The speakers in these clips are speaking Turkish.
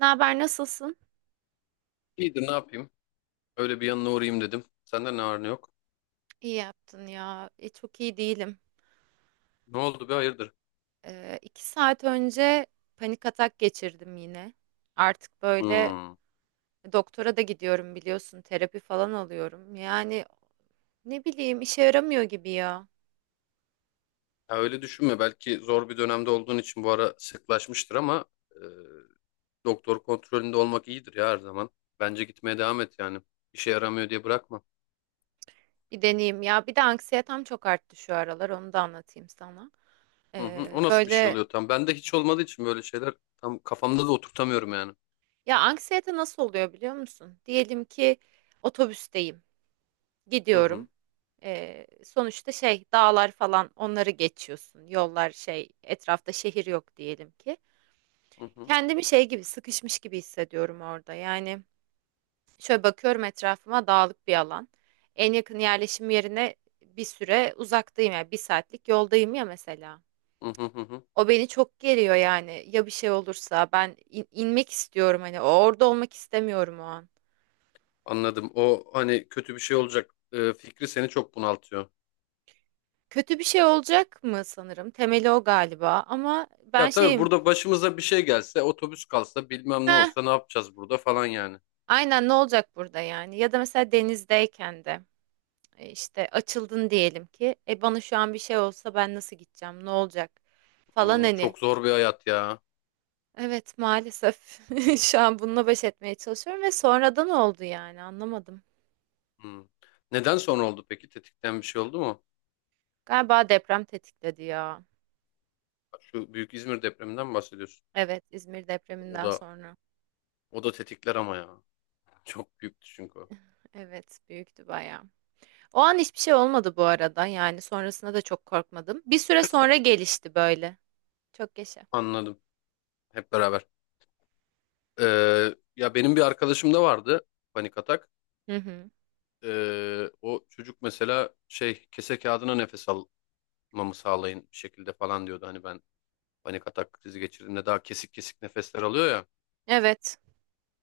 Ne haber, nasılsın? İyidir ne yapayım? Öyle bir yanına uğrayayım dedim. Senden ne var ne yok? İyi yaptın ya. Çok iyi değilim. Ne oldu be hayırdır? 2 saat önce panik atak geçirdim yine. Artık böyle Hmm. doktora da gidiyorum biliyorsun. Terapi falan alıyorum. Yani ne bileyim işe yaramıyor gibi ya. Ha, öyle düşünme. Belki zor bir dönemde olduğun için bu ara sıklaşmıştır ama e, doktor kontrolünde olmak iyidir ya her zaman. Bence gitmeye devam et yani. İşe yaramıyor diye bırakma. Bir deneyeyim ya. Bir de anksiyetem çok arttı şu aralar. Onu da anlatayım sana. Hı hı. Ee, O nasıl bir şey böyle oluyor tam? Bende hiç olmadığı için böyle şeyler tam kafamda da oturtamıyorum yani. ya anksiyete nasıl oluyor biliyor musun? Diyelim ki otobüsteyim. Hı hı. Gidiyorum. Sonuçta şey dağlar falan onları geçiyorsun. Yollar şey etrafta şehir yok diyelim ki. Hı hı. Kendimi şey gibi sıkışmış gibi hissediyorum orada. Yani şöyle bakıyorum etrafıma dağlık bir alan. En yakın yerleşim yerine bir süre uzaktayım ya yani bir saatlik yoldayım ya mesela. Hı hı hı. Hı. O beni çok geriyor yani. Ya bir şey olursa ben inmek istiyorum hani orada olmak istemiyorum o an. Anladım. O hani kötü bir şey olacak fikri seni çok bunaltıyor. Kötü bir şey olacak mı sanırım. Temeli o galiba ama ben Ya tabii şeyim. burada başımıza bir şey gelse, otobüs kalsa, bilmem ne olsa ne yapacağız burada falan yani. Aynen ne olacak burada yani? Ya da mesela denizdeyken de işte açıldın diyelim ki bana şu an bir şey olsa ben nasıl gideceğim? Ne olacak? Falan hani. Çok zor bir hayat ya. Evet, maalesef şu an bununla baş etmeye çalışıyorum ve sonradan oldu yani anlamadım. Hmm. Neden sonra oldu peki? Tetikten bir şey oldu mu? Galiba deprem tetikledi ya. Şu büyük İzmir depreminden mi bahsediyorsun? Evet, İzmir O depreminden da sonra. o da tetikler ama ya. Çok büyüktü çünkü o. Evet, büyüktü bayağı. O an hiçbir şey olmadı bu arada yani sonrasında da çok korkmadım. Bir süre sonra gelişti böyle. Çok yaşa. Anladım. Hep beraber. Ya benim bir arkadaşım da vardı, panik atak. Hı hı. O çocuk mesela şey kese kağıdına nefes almamı sağlayın bir şekilde falan diyordu. Hani ben panik atak krizi geçirdiğimde daha kesik kesik nefesler alıyor ya. Evet.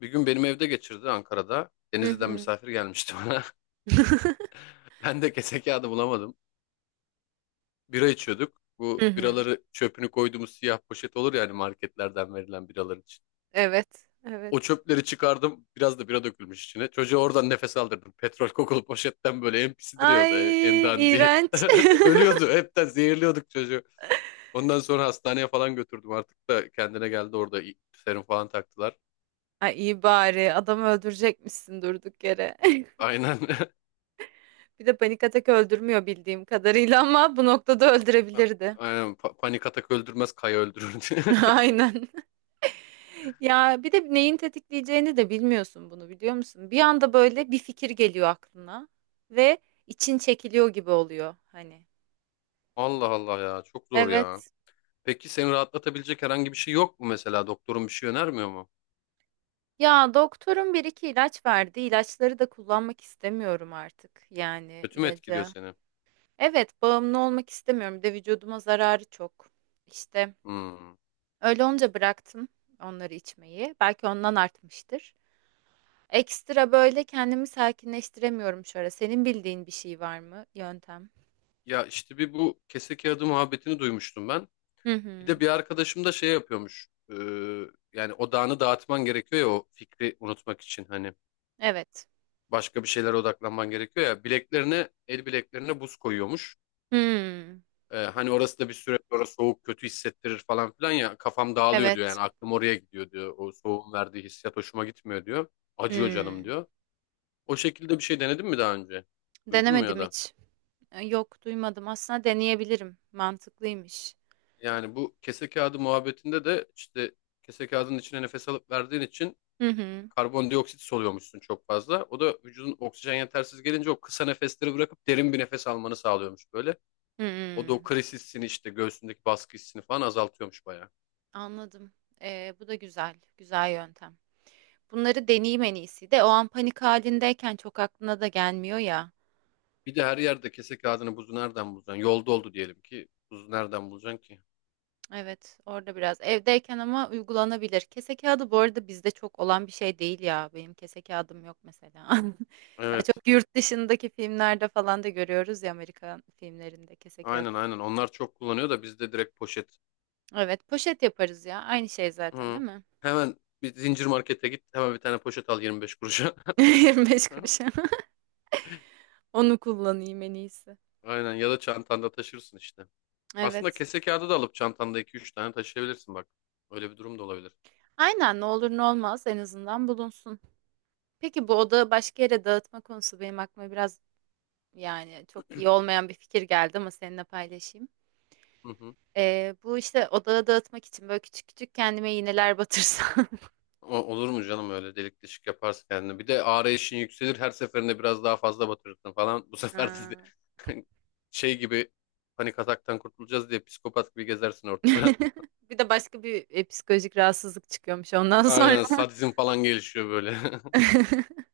Bir gün benim evde geçirdi, Ankara'da. Hı Denizli'den hı. misafir gelmişti bana. Ben de kese kağıdı bulamadım. Bira içiyorduk. Hı Bu hı. biraları çöpünü koyduğumuz siyah poşet olur yani, marketlerden verilen biralar için. Evet, evet. O çöpleri çıkardım. Biraz da bira dökülmüş içine. Çocuğa oradan nefes aldırdım. Petrol kokulu poşetten böyle en pisi Ay, duruyordu. En dandiği. iğrenç. Ölüyordu. Hepten zehirliyorduk çocuğu. Ondan sonra hastaneye falan götürdüm. Artık da kendine geldi orada. Serum falan taktılar. Ay, iyi bari adamı öldürecekmişsin durduk yere. Aynen. Bir de panik atak öldürmüyor bildiğim kadarıyla ama bu noktada öldürebilirdi. Aynen. Panik atak öldürmez, kaya öldürür diye. Aynen. Ya bir de neyin tetikleyeceğini de bilmiyorsun bunu biliyor musun? Bir anda böyle bir fikir geliyor aklına ve için çekiliyor gibi oluyor hani. Allah Allah ya, çok zor ya. Evet. Peki seni rahatlatabilecek herhangi bir şey yok mu mesela? Doktorun bir şey önermiyor mu? Ya doktorun bir iki ilaç verdi. İlaçları da kullanmak istemiyorum artık yani Kötü mü etkiliyor ilacı. seni? Evet, bağımlı olmak istemiyorum. Bir de vücuduma zararı çok. İşte Hmm. öyle olunca bıraktım onları içmeyi. Belki ondan artmıştır. Ekstra böyle kendimi sakinleştiremiyorum şu ara. Senin bildiğin bir şey var mı? Yöntem. Ya işte bir bu kese kağıdı muhabbetini duymuştum ben. Hı Bir de hı. bir arkadaşım da şey yapıyormuş. Yani odağını dağıtman gerekiyor ya, o fikri unutmak için. Hani Evet. başka bir şeylere odaklanman gerekiyor ya. Bileklerine, el bileklerine buz koyuyormuş. Hmm. Hani orası da bir süre sonra soğuk kötü hissettirir falan filan ya, kafam dağılıyor diyor Evet. yani, aklım oraya gidiyor diyor. O soğuğun verdiği hissiyat hoşuma gitmiyor diyor. Acıyor canım Hmm. diyor. O şekilde bir şey denedin mi daha önce? Duydun mu ya Denemedim da? hiç. Yok, duymadım. Aslında deneyebilirim. Mantıklıymış. Yani bu kese kağıdı muhabbetinde de işte, kese kağıdının içine nefes alıp verdiğin için Hı hı. karbondioksit soluyormuşsun çok fazla. O da vücudun oksijen yetersiz gelince o kısa nefesleri bırakıp derin bir nefes almanı sağlıyormuş böyle. O da o Hmm. kriz hissini işte, göğsündeki baskı hissini falan azaltıyormuş bayağı. Anladım. Bu da güzel. Güzel yöntem. Bunları deneyeyim en iyisi de o an panik halindeyken çok aklına da gelmiyor ya. Bir de her yerde kese kağıdını, buzu nereden bulacaksın? Yolda oldu diyelim ki, buzu nereden bulacaksın ki? Evet, orada biraz evdeyken ama uygulanabilir. Kese kağıdı bu arada bizde çok olan bir şey değil ya. Benim kese kağıdım yok mesela. Daha Evet. çok yurt dışındaki filmlerde falan da görüyoruz ya, Amerikan filmlerinde kese Aynen, kağıdı. aynen. Onlar çok kullanıyor da bizde direkt poşet. Evet, poşet yaparız ya. Aynı şey zaten Hı. değil mi? Hemen bir zincir markete git. Hemen bir tane poşet al 25 kuruşa. 25 kuruşa. Onu kullanayım en iyisi. Aynen, ya da çantanda taşırsın işte. Aslında Evet. kese kağıdı da alıp çantanda iki üç tane taşıyabilirsin bak. Öyle bir durum da olabilir. Aynen, ne olur ne olmaz en azından bulunsun. Peki, bu odağı başka yere dağıtma konusu benim aklıma biraz, yani çok iyi olmayan bir fikir geldi, ama seninle paylaşayım. Hı hı. Bu işte odağı dağıtmak için böyle küçük küçük kendime iğneler batırsam. Olur mu canım, öyle delik deşik yaparsın kendini. Bir de arayışın yükselir, her seferinde biraz daha fazla batırırsın falan. Bu sefer de Ha. şey gibi, panik ataktan kurtulacağız diye psikopat gibi gezersin ortada. Bir de başka bir psikolojik rahatsızlık çıkıyormuş ondan Aynen, sonra. sadizm falan gelişiyor böyle.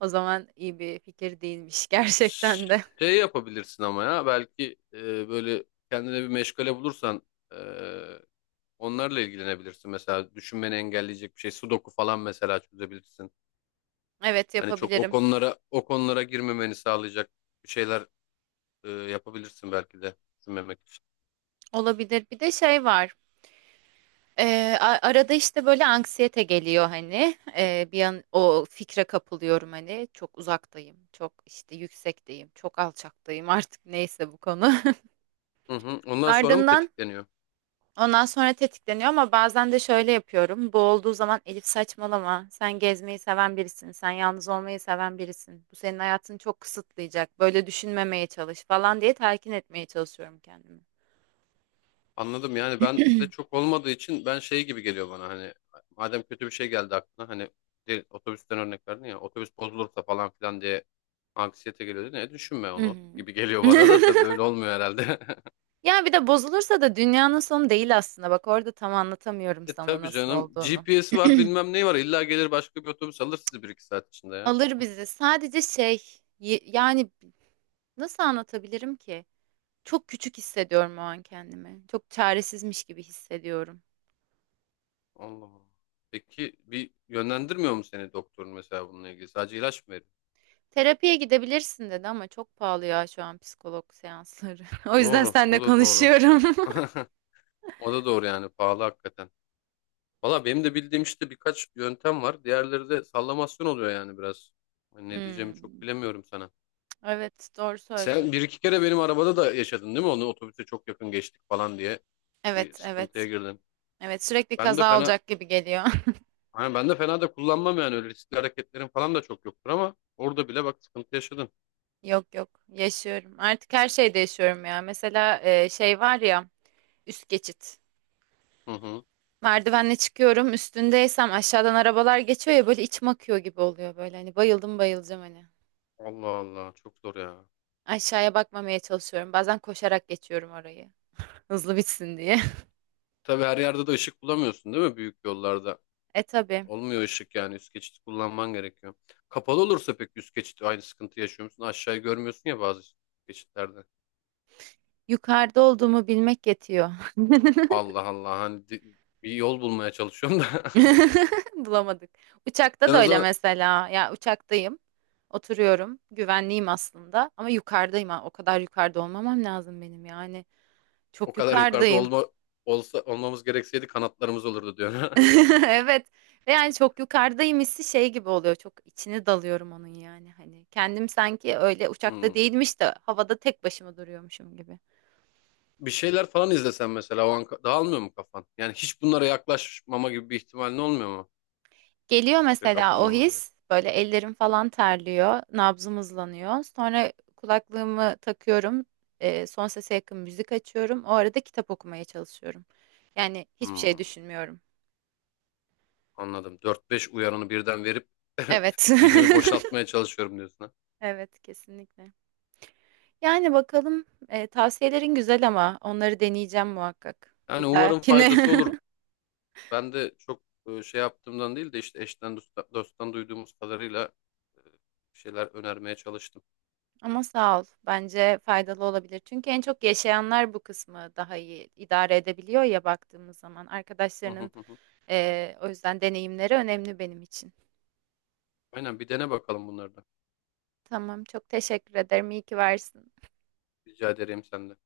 O zaman iyi bir fikir değilmiş gerçekten de. Şey yapabilirsin ama, ya belki böyle kendine bir meşgale bulursan e, onlarla ilgilenebilirsin. Mesela düşünmeni engelleyecek bir şey, sudoku falan mesela çözebilirsin. Evet, Hani çok o yapabilirim. konulara o konulara girmemeni sağlayacak bir şeyler yapabilirsin belki de, düşünmemek için. Olabilir. Bir de şey var. Arada işte böyle anksiyete geliyor hani, bir an o fikre kapılıyorum hani çok uzaktayım çok işte yüksekteyim çok alçaktayım artık neyse bu konu. Hı hı. Ondan sonra mı Ardından tetikleniyor? ondan sonra tetikleniyor, ama bazen de şöyle yapıyorum bu olduğu zaman: Elif, saçmalama, sen gezmeyi seven birisin, sen yalnız olmayı seven birisin, bu senin hayatını çok kısıtlayacak, böyle düşünmemeye çalış falan diye telkin etmeye çalışıyorum kendimi. Anladım, yani ben de çok olmadığı için ben şey gibi geliyor bana, hani madem kötü bir şey geldi aklına, hani otobüsten örnek verdin ya, otobüs bozulursa falan filan diye anksiyete geliyor, ne düşünme Hı onu hı. gibi geliyor bana da, tabii öyle olmuyor herhalde. Ya bir de bozulursa da dünyanın sonu değil aslında. Bak, orada tam anlatamıyorum E sana tabii nasıl canım, olduğunu. GPS'i var, bilmem neyi var, illa gelir başka bir otobüs, alır sizi bir iki saat içinde ya. Alır bizi. Sadece şey, yani nasıl anlatabilirim ki? Çok küçük hissediyorum o an kendimi. Çok çaresizmiş gibi hissediyorum. Allah Allah. Peki bir yönlendirmiyor mu seni doktorun mesela, bununla ilgili sadece ilaç mı veriyor? Terapiye gidebilirsin dedi ama çok pahalı ya şu an psikolog seansları. O yüzden Doğru, seninle o da doğru. konuşuyorum. O da doğru, yani pahalı hakikaten. Valla benim de bildiğim işte birkaç yöntem var. Diğerleri de sallamasyon oluyor yani, biraz. Hani ne diyeceğimi çok Hmm. bilemiyorum sana. Evet, doğru Sen söylüyorsun. bir iki kere benim arabada da yaşadın değil mi? Onu, otobüse çok yakın geçtik falan diye bir Evet, sıkıntıya evet. girdin. Evet, sürekli Ben de kaza fena olacak gibi geliyor. Hani ben de fena da kullanmam yani, öyle riskli hareketlerim falan da çok yoktur ama orada bile bak sıkıntı yaşadın. Yok, yok, yaşıyorum. Artık her şeyde yaşıyorum ya. Mesela şey var ya, üst geçit. Hı hı. Merdivenle çıkıyorum, üstündeysem aşağıdan arabalar geçiyor ya böyle içim akıyor gibi oluyor böyle. Hani bayıldım bayılacağım hani. Allah Allah, çok zor ya. Aşağıya bakmamaya çalışıyorum. Bazen koşarak geçiyorum orayı. Hızlı bitsin diye. Tabii her yerde de ışık bulamıyorsun değil mi, büyük yollarda? E tabii. Olmuyor ışık, yani üst geçit kullanman gerekiyor. Kapalı olursa pek üst geçit aynı sıkıntı yaşıyor musun? Aşağıyı görmüyorsun ya bazı geçitlerde. Yukarıda olduğumu bilmek yetiyor. Allah Allah, hani bir yol bulmaya çalışıyorum da. Bulamadık. Uçakta Sen da o öyle zaman mesela. Ya, uçaktayım. Oturuyorum. Güvenliyim aslında. Ama yukarıdayım. Ha. O kadar yukarıda olmamam lazım benim yani. o Çok kadar yukarıda yukarıdayım. Olsa olmamız gerekseydi kanatlarımız olurdu diyorsun. Evet. Ve yani çok yukarıdayım hissi şey gibi oluyor. Çok içine dalıyorum onun yani. Hani kendim sanki öyle uçakta Hmm. değilmiş de havada tek başıma duruyormuşum gibi. Bir şeyler falan izlesen mesela, o an dağılmıyor mu kafan? Yani hiç bunlara yaklaşmama gibi bir ihtimalin olmuyor mu? Geliyor Fikre mesela o kapılmama gibi. his. Böyle ellerim falan terliyor. Nabzım hızlanıyor. Sonra kulaklığımı takıyorum. Son sese yakın müzik açıyorum. O arada kitap okumaya çalışıyorum. Yani hiçbir şey Hmm, düşünmüyorum. anladım. Dört beş uyarını birden verip Evet. zihnimi boşaltmaya çalışıyorum diyorsun, ha. Evet, kesinlikle. Yani bakalım, tavsiyelerin güzel ama onları deneyeceğim muhakkak bir Yani umarım dahakine. faydası olur. Ben de çok şey yaptığımdan değil de, işte dosttan duyduğumuz kadarıyla e, bir şeyler önermeye çalıştım. Ama sağ ol. Bence faydalı olabilir. Çünkü en çok yaşayanlar bu kısmı daha iyi idare edebiliyor ya baktığımız zaman. Hı hı, Arkadaşlarının hı hı. O yüzden deneyimleri önemli benim için. Aynen, bir dene bakalım bunları da. Tamam, çok teşekkür ederim. İyi ki varsın. Rica ederim senden.